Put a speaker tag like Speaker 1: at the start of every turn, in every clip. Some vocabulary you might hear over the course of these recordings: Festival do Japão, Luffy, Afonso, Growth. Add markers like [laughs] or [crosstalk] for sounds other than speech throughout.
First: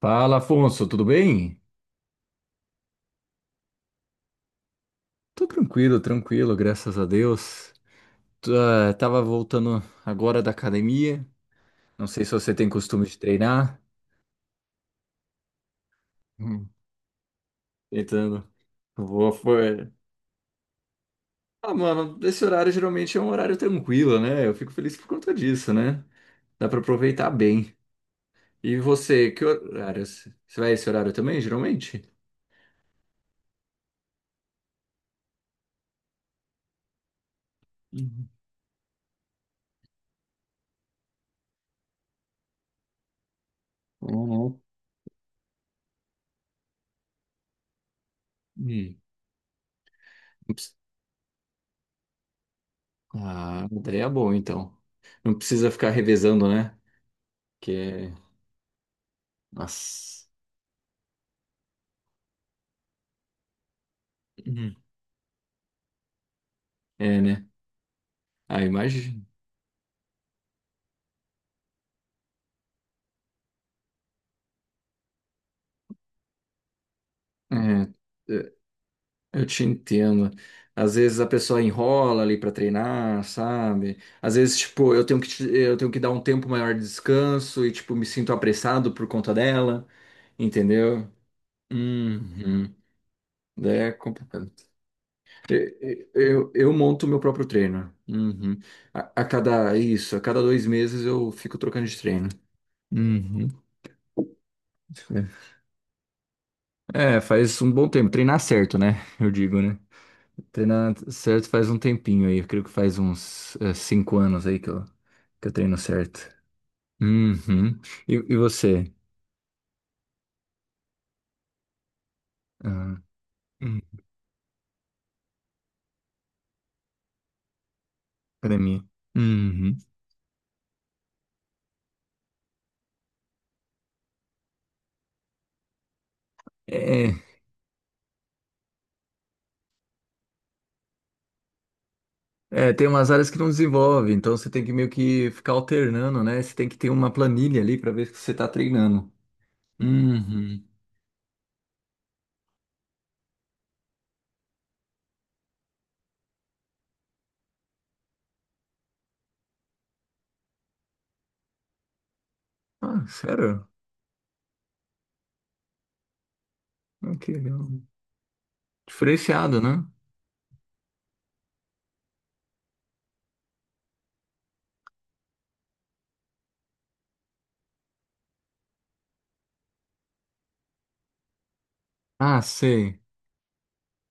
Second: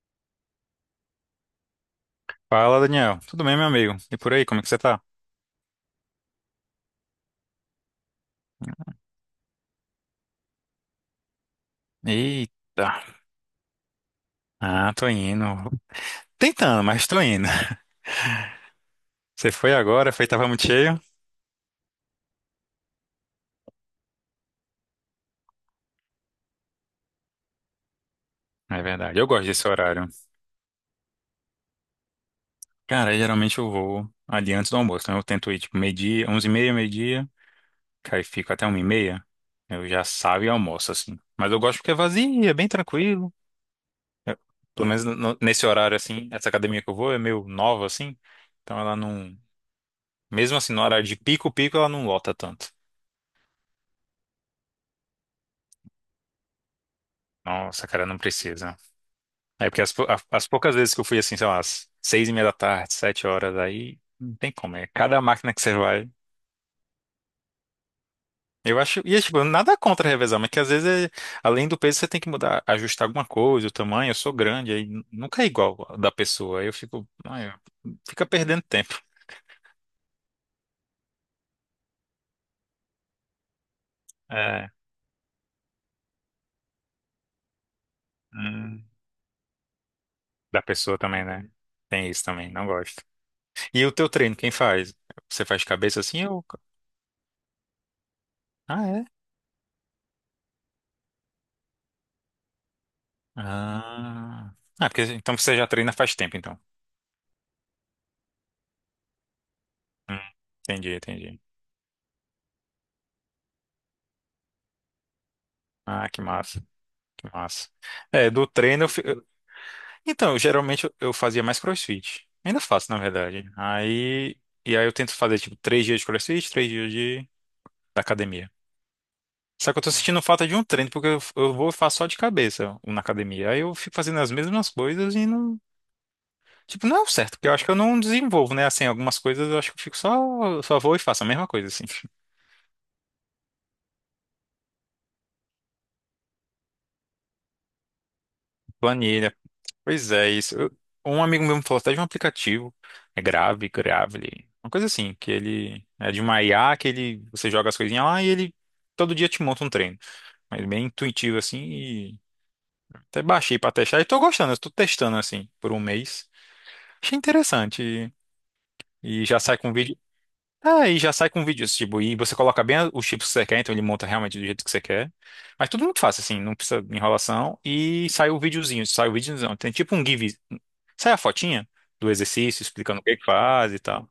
Speaker 1: Fala, Afonso, tudo bem?
Speaker 2: Fala, Daniel. Tudo bem, meu amigo? E por aí, como é que você tá?
Speaker 1: Tô tranquilo, tranquilo, graças a Deus. Tô, tava voltando agora da academia. Não sei se você tem
Speaker 2: Eita.
Speaker 1: costume de treinar.
Speaker 2: Ah, tô indo.
Speaker 1: Hum.
Speaker 2: Tentando, mas tô indo.
Speaker 1: Tentando. Vou,
Speaker 2: [laughs] Você foi
Speaker 1: foi.
Speaker 2: agora, foi, tava muito cheio.
Speaker 1: Ah, mano, esse horário geralmente é um horário tranquilo, né? Eu fico feliz por conta disso, né? Dá pra aproveitar bem. E
Speaker 2: É verdade, eu
Speaker 1: você, que
Speaker 2: gosto desse
Speaker 1: horário?
Speaker 2: horário.
Speaker 1: Você vai esse horário também, geralmente?
Speaker 2: Cara, geralmente eu vou ali antes do almoço, então eu tento ir tipo meio dia onze e meia, meio-dia, que aí
Speaker 1: Uhum.
Speaker 2: fico até uma e meia. Eu já saio e almoço, assim. Mas eu gosto porque é vazio, é bem tranquilo. Eu-
Speaker 1: Uhum.
Speaker 2: Pelo menos nesse horário, assim, essa academia que eu vou é meio nova, assim, então ela
Speaker 1: Hum.
Speaker 2: não...
Speaker 1: Não
Speaker 2: Mesmo
Speaker 1: precisa-
Speaker 2: assim, no horário de pico-pico, ela não lota tanto.
Speaker 1: Ah, daí é bom, então. Não precisa ficar revezando, né? Que
Speaker 2: Nossa, cara,
Speaker 1: é
Speaker 2: não precisa. É porque
Speaker 1: Nossa.
Speaker 2: as poucas vezes que eu fui assim, sei lá, às 6:30 da tarde, 7 horas, aí não tem como.
Speaker 1: Uhum.
Speaker 2: É cada máquina que você vai.
Speaker 1: É, né? Ah,
Speaker 2: Eu acho. E é,
Speaker 1: imagina.
Speaker 2: tipo, nada contra revezar, mas que às vezes, além do peso, você tem que mudar, ajustar alguma coisa, o tamanho. Eu sou grande, aí nunca é igual da pessoa. Aí eu fico. Ai, fica
Speaker 1: É,
Speaker 2: perdendo tempo.
Speaker 1: é, eu te entendo. Às vezes a pessoa enrola ali pra treinar, sabe? Às vezes,
Speaker 2: É.
Speaker 1: tipo, eu tenho eu tenho que dar um tempo maior de descanso e, tipo, me sinto
Speaker 2: Hum,
Speaker 1: apressado por conta dela,
Speaker 2: da pessoa
Speaker 1: entendeu?
Speaker 2: também, né? Tem isso também, não
Speaker 1: Uhum.
Speaker 2: gosto. E
Speaker 1: É
Speaker 2: o teu treino,
Speaker 1: complicado.
Speaker 2: quem faz? Você faz de cabeça
Speaker 1: Eu,
Speaker 2: assim ou.
Speaker 1: eu, eu monto meu próprio treino. Uhum.
Speaker 2: Ah,
Speaker 1: A,
Speaker 2: é?
Speaker 1: a cada isso, a cada 2 meses eu fico trocando de treino. Uhum.
Speaker 2: Ah. Ah, porque
Speaker 1: É.
Speaker 2: então você já treina faz tempo, então.
Speaker 1: É, faz um bom tempo. Treinar certo, né? Eu digo, né?
Speaker 2: Hum, Entendi,
Speaker 1: Treinar
Speaker 2: entendi.
Speaker 1: certo faz um tempinho aí. Eu creio que faz uns 5 anos aí que eu treino
Speaker 2: Ah,
Speaker 1: certo.
Speaker 2: que massa, que massa.
Speaker 1: Uhum.
Speaker 2: É,
Speaker 1: E
Speaker 2: do treino
Speaker 1: você?
Speaker 2: então, eu, geralmente eu fazia mais CrossFit. Ainda faço,
Speaker 1: Ah,
Speaker 2: na verdade.
Speaker 1: hum,
Speaker 2: Aí... E aí eu tento fazer, tipo, três dias de CrossFit, três dias de... da academia.
Speaker 1: academia.
Speaker 2: Só
Speaker 1: Uhum.
Speaker 2: que eu tô sentindo falta de um treino, porque eu vou e faço só de cabeça na academia. Aí eu fico fazendo as mesmas coisas e não... Tipo, não é o
Speaker 1: É,
Speaker 2: certo, porque eu acho que eu não desenvolvo, né? Assim, algumas coisas eu acho que eu fico só... Só vou e faço a mesma coisa, assim. [laughs]
Speaker 1: é, tem umas áreas que não desenvolve, então você tem que meio que ficar alternando, né? Você tem que ter uma planilha ali pra ver se você tá treinando.
Speaker 2: Planilha, pois é, isso.
Speaker 1: Uhum.
Speaker 2: Um amigo meu me falou até de um aplicativo, é Grave, Gravely, uma coisa assim, que ele é de uma IA que ele, você joga as coisinhas lá e ele todo dia te monta um treino. Mas bem intuitivo assim e
Speaker 1: Ah,
Speaker 2: até baixei
Speaker 1: sério?
Speaker 2: pra testar e tô gostando, eu tô testando assim por 1 mês.
Speaker 1: Ah,
Speaker 2: Achei
Speaker 1: que legal.
Speaker 2: interessante e já sai
Speaker 1: Diferenciado,
Speaker 2: com um
Speaker 1: né?
Speaker 2: vídeo. Ah, e já sai com vídeos, tipo, e você coloca bem os chips que você quer, então ele monta realmente do jeito que você quer. Mas tudo muito fácil, assim, não precisa de enrolação. E sai o videozinho, sai o videozão. Tem tipo um give, sai a fotinha do
Speaker 1: Ah,
Speaker 2: exercício,
Speaker 1: sei.
Speaker 2: explicando o que que faz e tal.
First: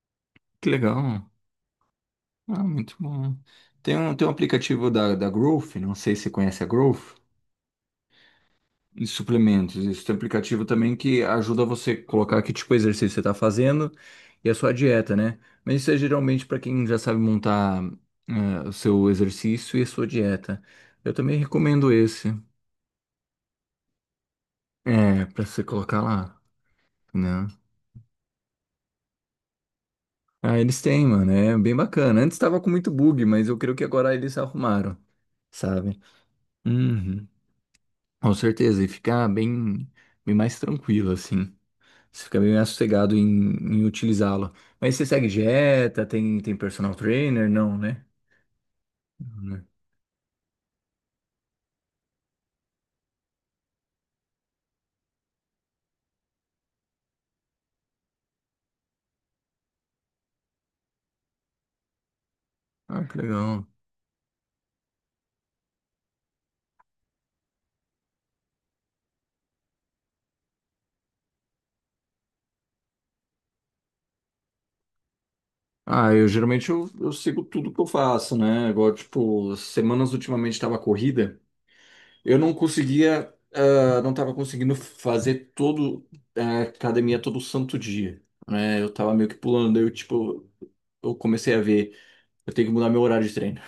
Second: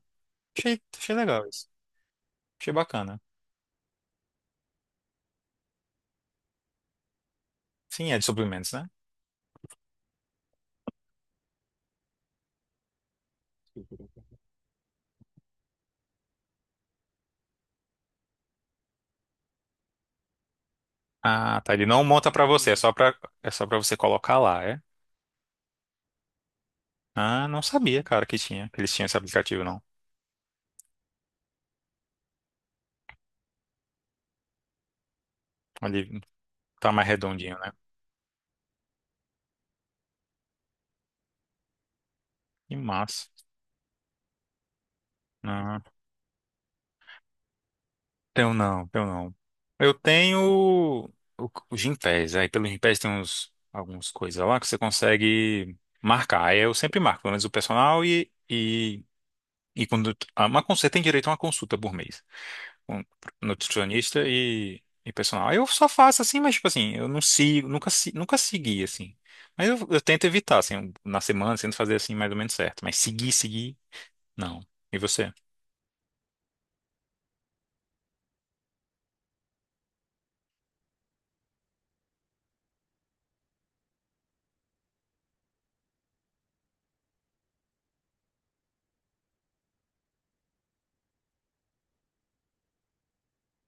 Speaker 1: Que
Speaker 2: Achei, achei
Speaker 1: legal.
Speaker 2: legal isso.
Speaker 1: Ah,
Speaker 2: Achei
Speaker 1: muito
Speaker 2: bacana.
Speaker 1: bom. Tem um aplicativo da, da Growth, não sei se você conhece a Growth,
Speaker 2: Sim, é de suplementos, né?
Speaker 1: de suplementos. Isso tem um aplicativo também que ajuda você a colocar que tipo de exercício você está fazendo e a sua dieta, né? Mas isso é geralmente para quem já sabe montar o seu exercício e a sua dieta. Eu também
Speaker 2: Ah, tá. Ele
Speaker 1: recomendo
Speaker 2: não
Speaker 1: esse,
Speaker 2: monta pra você, é só pra você colocar lá, é?
Speaker 1: é, para você colocar lá,
Speaker 2: Ah,
Speaker 1: né?
Speaker 2: não sabia, cara, que tinha, que eles tinham esse aplicativo, não.
Speaker 1: Ah, eles têm, mano, é bem bacana. Antes estava com muito bug, mas eu creio que agora eles arrumaram, sabe?
Speaker 2: Ali tá mais
Speaker 1: Uhum.
Speaker 2: redondinho, né?
Speaker 1: Com certeza, e fica bem, bem mais tranquilo, assim. Você fica bem mais
Speaker 2: Que
Speaker 1: sossegado em,
Speaker 2: massa.
Speaker 1: em utilizá-lo. Mas você segue
Speaker 2: Ah.
Speaker 1: dieta, tem, tem personal trainer? Não, né?
Speaker 2: Tenho não, tenho não.
Speaker 1: Não, né?
Speaker 2: Eu tenho o Gympass. Aí pelo Gympass tem uns, algumas coisas lá que você consegue marcar. Aí eu sempre marco, pelo menos o personal e quando uma, você tem direito a 1 consulta por mês com
Speaker 1: Ah, que legal.
Speaker 2: nutricionista e personal. Aí eu só faço assim, mas tipo assim, eu não sigo, nunca, nunca segui assim. Mas eu tento evitar, assim, um, na semana, tento fazer assim mais ou menos certo. Mas seguir, seguir, não. E você?
Speaker 1: Ah, eu geralmente eu sigo tudo que eu faço, né? Igual, tipo, semanas ultimamente estava corrida, eu não conseguia, não estava conseguindo fazer todo a academia todo santo dia, né? Eu tava meio que pulando, daí eu, tipo, eu comecei a ver, eu tenho que mudar meu horário de treino.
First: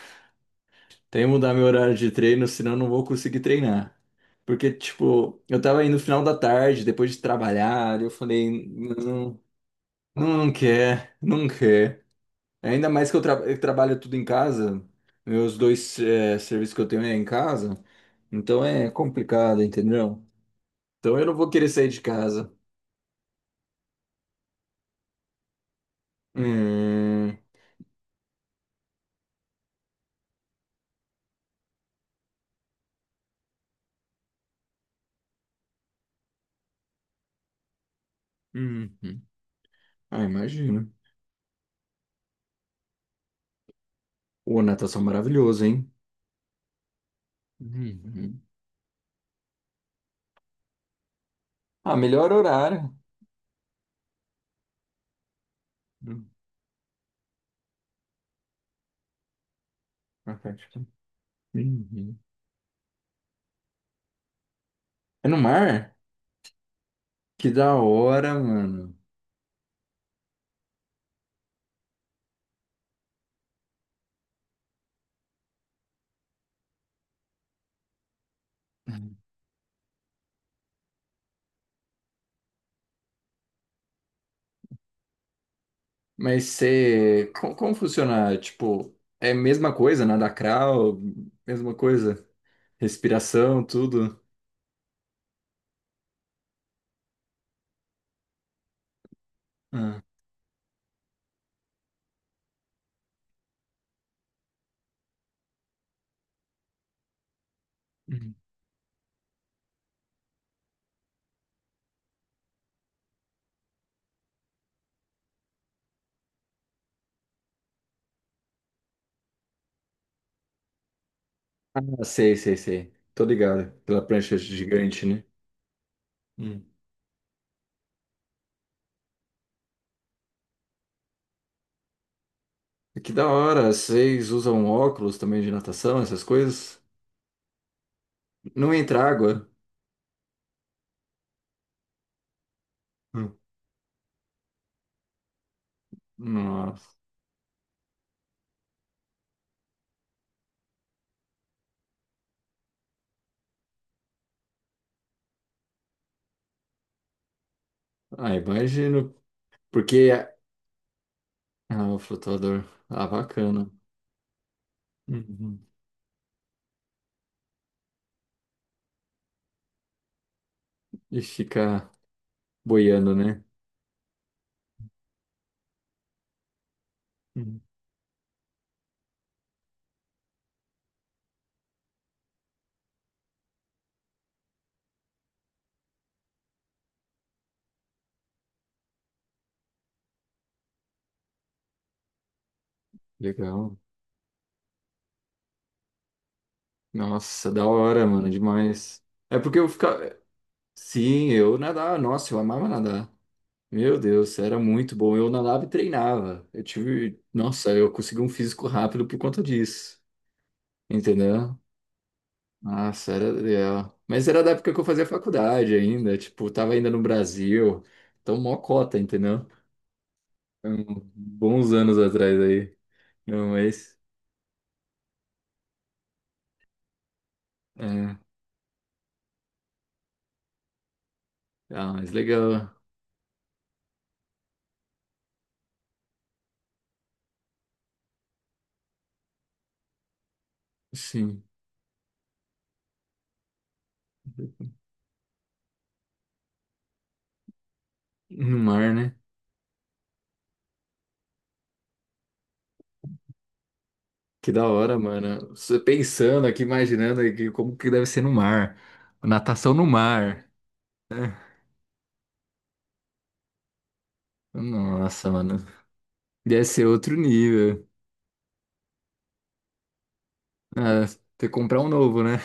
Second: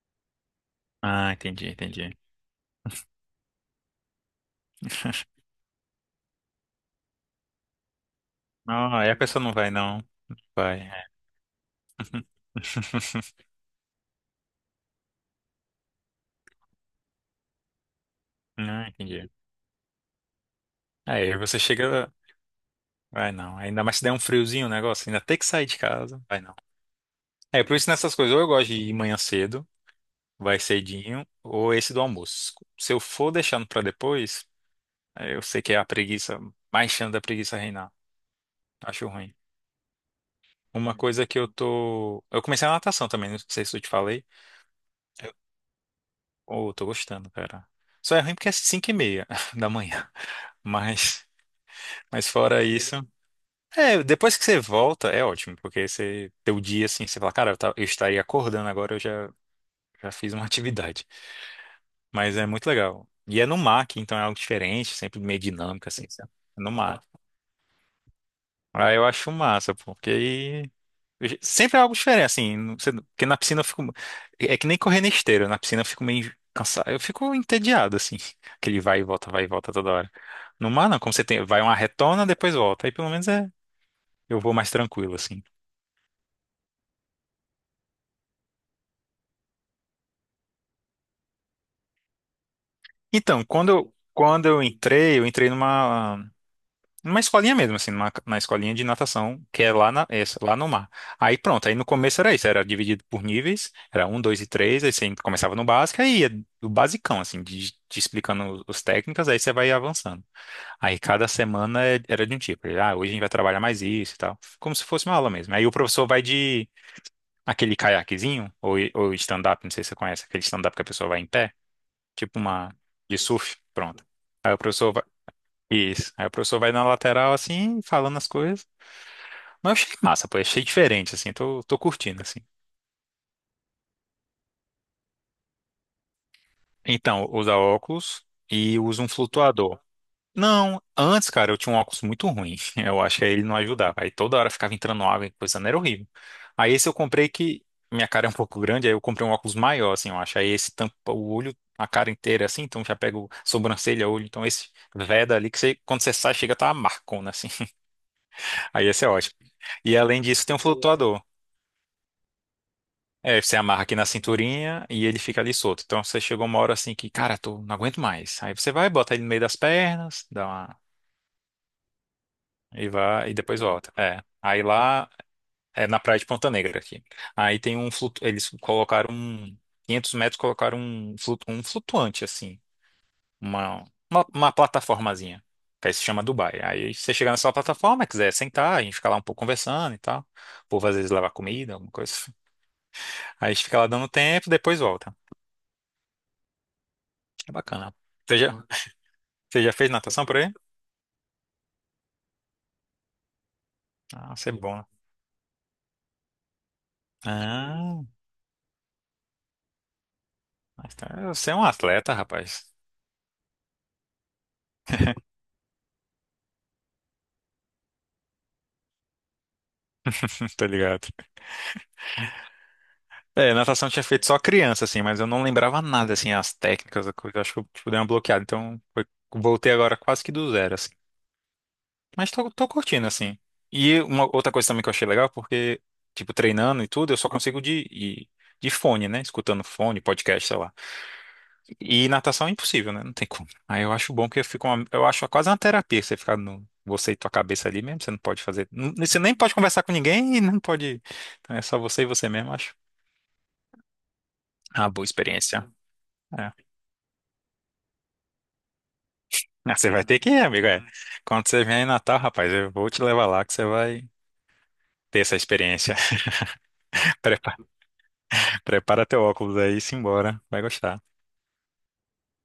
Speaker 1: Tem que
Speaker 2: Ah,
Speaker 1: mudar meu
Speaker 2: entendi,
Speaker 1: horário de
Speaker 2: entendi.
Speaker 1: treino, senão eu não vou conseguir treinar. Porque, tipo, eu tava indo no final da tarde, depois de trabalhar, eu falei,
Speaker 2: Ah, aí a
Speaker 1: não,
Speaker 2: pessoa não vai, não. Não
Speaker 1: não, não
Speaker 2: vai. É.
Speaker 1: quer, não quer. Ainda mais que
Speaker 2: [laughs]
Speaker 1: eu trabalho tudo em casa, meus dois serviços que eu tenho é em casa, então
Speaker 2: Não,
Speaker 1: é
Speaker 2: entendi.
Speaker 1: complicado, entendeu? Então eu não
Speaker 2: Aí
Speaker 1: vou
Speaker 2: você
Speaker 1: querer sair de
Speaker 2: chega.
Speaker 1: casa.
Speaker 2: Vai não. Ainda mais se der um friozinho o negócio, ainda tem que sair de casa. Vai não.
Speaker 1: Hum,
Speaker 2: É, por isso nessas coisas, ou eu gosto de ir manhã cedo, vai cedinho, ou esse do almoço. Se eu for deixando pra depois, aí eu sei que é a preguiça, mais chance da preguiça reinar.
Speaker 1: uhum.
Speaker 2: Acho ruim.
Speaker 1: Ah, imagino.
Speaker 2: Uma coisa que eu tô. Eu comecei a natação também, não sei se eu te falei.
Speaker 1: Ô, natação
Speaker 2: Eu...
Speaker 1: maravilhoso, hein?
Speaker 2: Oh, eu tô gostando, cara. Só é ruim
Speaker 1: Uhum.
Speaker 2: porque é 5:30 [laughs] da manhã. Mas.
Speaker 1: Ah,
Speaker 2: Mas
Speaker 1: melhor
Speaker 2: fora
Speaker 1: horário.
Speaker 2: isso, é, depois que você volta, é ótimo, porque
Speaker 1: Hum,
Speaker 2: você teu dia assim, você fala, cara, eu estaria acordando agora, eu já, já fiz uma [laughs]
Speaker 1: perfeito.
Speaker 2: atividade.
Speaker 1: Uhum.
Speaker 2: Mas é muito legal. E é no mar, que então é algo diferente, sempre
Speaker 1: É no
Speaker 2: meio dinâmico,
Speaker 1: mar?
Speaker 2: assim, sabe? É no mar.
Speaker 1: Que da hora,
Speaker 2: Ah,
Speaker 1: mano.
Speaker 2: eu acho massa, porque aí sempre é algo diferente, assim, porque na piscina eu fico. É que nem correr na esteira, na piscina eu fico meio cansado, eu fico entediado, assim, [laughs] aquele vai e volta toda hora. No mar, não, como você tem, vai uma retona, depois volta. Aí pelo menos é, eu vou mais tranquilo, assim.
Speaker 1: Mas você. Como funciona? Tipo, é a mesma coisa, nada crawl, mesma coisa.
Speaker 2: Então,
Speaker 1: Respiração,
Speaker 2: quando eu,
Speaker 1: tudo.
Speaker 2: quando eu entrei, eu entrei numa, numa escolinha mesmo, assim, numa, na escolinha de natação, que é lá,
Speaker 1: Ah,
Speaker 2: na, essa, lá no mar. Aí pronto, aí no começo era isso, era dividido por níveis, era um, dois e três, aí você começava no básico, aí ia do basicão, assim, de, te
Speaker 1: uhum.
Speaker 2: explicando os técnicas, aí você vai avançando. Aí cada semana era de um tipo, ah, hoje a gente vai trabalhar mais isso e tal, como se fosse uma aula mesmo. Aí o professor vai de aquele caiaquezinho, ou stand-up, não sei se você conhece, aquele stand-up que a pessoa vai em pé
Speaker 1: Ah, sei,
Speaker 2: tipo
Speaker 1: sei,
Speaker 2: uma
Speaker 1: sei.
Speaker 2: de
Speaker 1: Tô
Speaker 2: surf,
Speaker 1: ligado. Pela
Speaker 2: pronto.
Speaker 1: prancha
Speaker 2: Aí o professor vai,
Speaker 1: gigante, né?
Speaker 2: isso. Aí o professor
Speaker 1: Hum.
Speaker 2: vai na lateral assim, falando as coisas. Mas eu achei massa, pô, achei diferente assim, tô, tô curtindo assim.
Speaker 1: Que da hora. Vocês usam óculos também de natação, essas coisas?
Speaker 2: Então, usa óculos
Speaker 1: Não
Speaker 2: e
Speaker 1: entra
Speaker 2: usa um
Speaker 1: água?
Speaker 2: flutuador. Não, antes, cara, eu tinha um óculos muito ruim. [laughs] Eu acho que aí
Speaker 1: Hum.
Speaker 2: ele não ajudava. Aí toda hora ficava entrando água e coisa, não era horrível. Aí esse eu
Speaker 1: Nossa.
Speaker 2: comprei que minha cara é um pouco grande, aí eu comprei um óculos maior, assim, eu acho. Aí esse tampa o olho, a cara inteira, assim, então já pega o sobrancelha, olho. Então esse veda ali que você, quando você sai, chega a tá uma marcona, assim.
Speaker 1: Ah,
Speaker 2: Aí esse é
Speaker 1: imagino.
Speaker 2: ótimo. E além
Speaker 1: Porque.
Speaker 2: disso, tem um flutuador.
Speaker 1: Ah, o flutuador. Ah,
Speaker 2: É, você
Speaker 1: bacana.
Speaker 2: amarra aqui na cinturinha e ele fica ali
Speaker 1: Uhum.
Speaker 2: solto. Então você chegou uma hora assim que, cara, tô, não aguento mais. Aí você vai, bota ele no meio das pernas, dá uma.
Speaker 1: E fica
Speaker 2: E
Speaker 1: boiando,
Speaker 2: vai, e
Speaker 1: né?
Speaker 2: depois volta. É. Aí lá, é na praia de Ponta Negra aqui. Aí
Speaker 1: Hum,
Speaker 2: tem um flutu... Eles colocaram um. 500 metros colocaram um, flutu... um flutuante, assim. Uma, uma plataformazinha. Que aí se chama Dubai. Aí você chega nessa plataforma, quiser sentar, a gente fica lá um pouco conversando e tal. O povo às vezes leva comida, alguma coisa. Aí
Speaker 1: legal.
Speaker 2: fica lá dando tempo, depois volta.
Speaker 1: Nossa,
Speaker 2: É
Speaker 1: da
Speaker 2: bacana.
Speaker 1: hora, mano,
Speaker 2: Você já,
Speaker 1: demais. É porque
Speaker 2: você
Speaker 1: eu
Speaker 2: já fez
Speaker 1: ficava.
Speaker 2: natação por aí?
Speaker 1: Sim, eu nadava. Nossa, eu amava nadar. Meu
Speaker 2: Ah,
Speaker 1: Deus,
Speaker 2: você é
Speaker 1: era
Speaker 2: bom.
Speaker 1: muito bom. Eu nadava e treinava. Eu tive. Nossa, eu
Speaker 2: Ah,
Speaker 1: consegui um físico rápido por conta disso.
Speaker 2: você é
Speaker 1: Entendeu?
Speaker 2: um atleta, rapaz.
Speaker 1: Nossa, era legal. Mas era da época que eu fazia faculdade ainda. Tipo, tava ainda no Brasil. Então, mó cota, entendeu?
Speaker 2: [laughs] Tá
Speaker 1: Hum,
Speaker 2: ligado?
Speaker 1: Bons anos atrás aí. Não,
Speaker 2: É, natação eu
Speaker 1: mas.
Speaker 2: tinha feito só criança, assim, mas eu não lembrava nada, assim, as técnicas, a coisa. Acho que eu tipo, dei uma
Speaker 1: É.
Speaker 2: bloqueada. Então, voltei agora quase que do zero, assim.
Speaker 1: Ah, mas
Speaker 2: Mas tô, tô
Speaker 1: legal.
Speaker 2: curtindo, assim. E uma outra coisa também que eu achei legal, porque, tipo, treinando e tudo, eu só consigo de fone, né? Escutando fone, podcast, sei lá.
Speaker 1: Sim.
Speaker 2: E natação é impossível, né? Não tem como. Aí eu acho bom que eu fico eu acho quase uma terapia você ficar no você e tua cabeça ali mesmo, você não pode
Speaker 1: No
Speaker 2: fazer,
Speaker 1: mar, né?
Speaker 2: você nem pode conversar com ninguém e não pode, então é só você e você mesmo, acho.
Speaker 1: Que da
Speaker 2: Uma
Speaker 1: hora,
Speaker 2: boa
Speaker 1: mano.
Speaker 2: experiência.
Speaker 1: Você pensando
Speaker 2: É.
Speaker 1: aqui, imaginando aqui como que deve ser no mar. Natação
Speaker 2: Ah,
Speaker 1: no
Speaker 2: você vai ter que ir,
Speaker 1: mar.
Speaker 2: amigo, é. Quando você vier em Natal, rapaz, eu vou te levar lá que você vai ter
Speaker 1: Nossa,
Speaker 2: essa
Speaker 1: mano.
Speaker 2: experiência.
Speaker 1: Deve ser outro
Speaker 2: [laughs] Prepara,
Speaker 1: nível.
Speaker 2: prepara teu óculos aí e simbora, vai gostar.
Speaker 1: Ah, ter que comprar um novo, né?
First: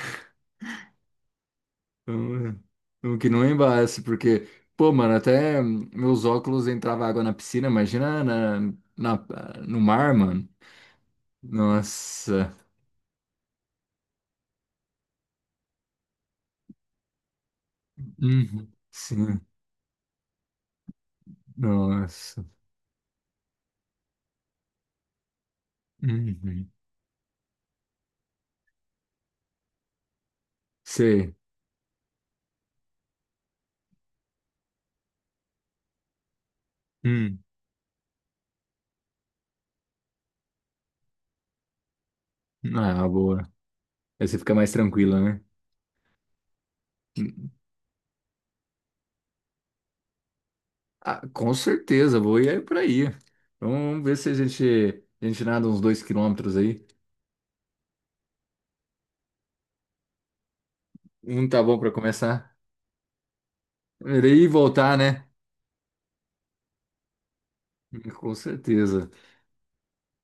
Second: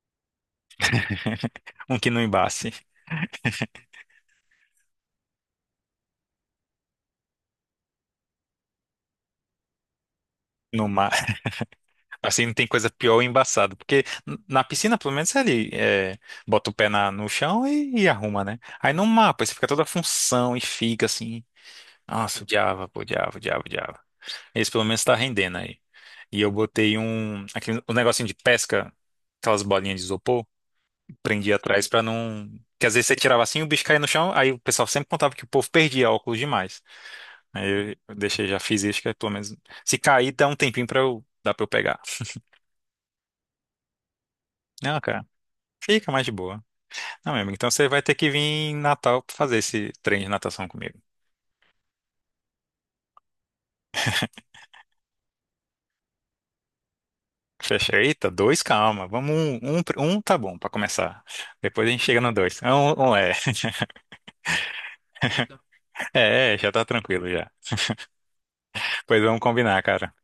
Speaker 2: Um que não
Speaker 1: Um,
Speaker 2: embace
Speaker 1: um que não embace, porque, pô, mano, até meus óculos entrava água na piscina, imagina na, na- no mar, mano.
Speaker 2: no mar. Assim, não
Speaker 1: Nossa.
Speaker 2: tem coisa pior ou embaçada. Porque na piscina, pelo menos, você ali é, bota o pé na, no chão e arruma, né?
Speaker 1: Uhum.
Speaker 2: Aí no
Speaker 1: Sim.
Speaker 2: mapa, você fica toda a função e fica assim. Nossa,
Speaker 1: Nossa.
Speaker 2: odiava, pô, odiava, odiava, odiava. Esse pelo menos tá rendendo aí. E eu
Speaker 1: Uhum.
Speaker 2: botei um, aquele, um negocinho de pesca, aquelas bolinhas de isopor,
Speaker 1: Sei.
Speaker 2: prendi atrás pra não. Que às vezes você tirava assim, o bicho caía no chão, aí o pessoal sempre contava que o povo perdia óculos demais.
Speaker 1: Hum.
Speaker 2: Aí eu deixei, já fiz isso, que é pelo menos. Se cair, dá um tempinho pra eu, dá pra eu pegar.
Speaker 1: Ah, boa. Aí você fica mais
Speaker 2: Não,
Speaker 1: tranquila,
Speaker 2: cara,
Speaker 1: né?
Speaker 2: fica mais de boa. Não, meu amigo, então você vai ter que vir em Natal pra fazer esse treino de natação comigo.
Speaker 1: Ah, com certeza, vou ir aí por aí. Então, vamos ver se a gente nada uns 2 km aí.
Speaker 2: Fecha. Eita, dois, calma. Vamos um, um, um tá bom pra começar.
Speaker 1: Não tá bom
Speaker 2: Depois
Speaker 1: para
Speaker 2: a gente chega no
Speaker 1: começar?
Speaker 2: dois. É. Um é. [laughs]
Speaker 1: Ir e voltar, né?
Speaker 2: É, é, já tá tranquilo já.
Speaker 1: Com certeza.
Speaker 2: Pois vamos combinar, cara.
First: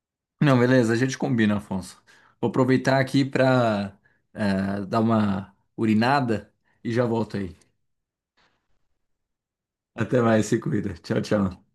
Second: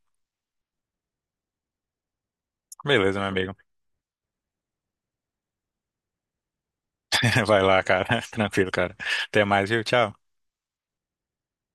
Speaker 1: Não, beleza, a gente combina, Afonso. Vou aproveitar
Speaker 2: Beleza,
Speaker 1: aqui
Speaker 2: meu amigo.
Speaker 1: para dar uma urinada e já volto
Speaker 2: [laughs]
Speaker 1: aí.
Speaker 2: Vai lá, cara. [laughs] Tranquilo, cara. Até mais, viu?
Speaker 1: Até
Speaker 2: Tchau.
Speaker 1: mais, se cuida. Tchau, tchau.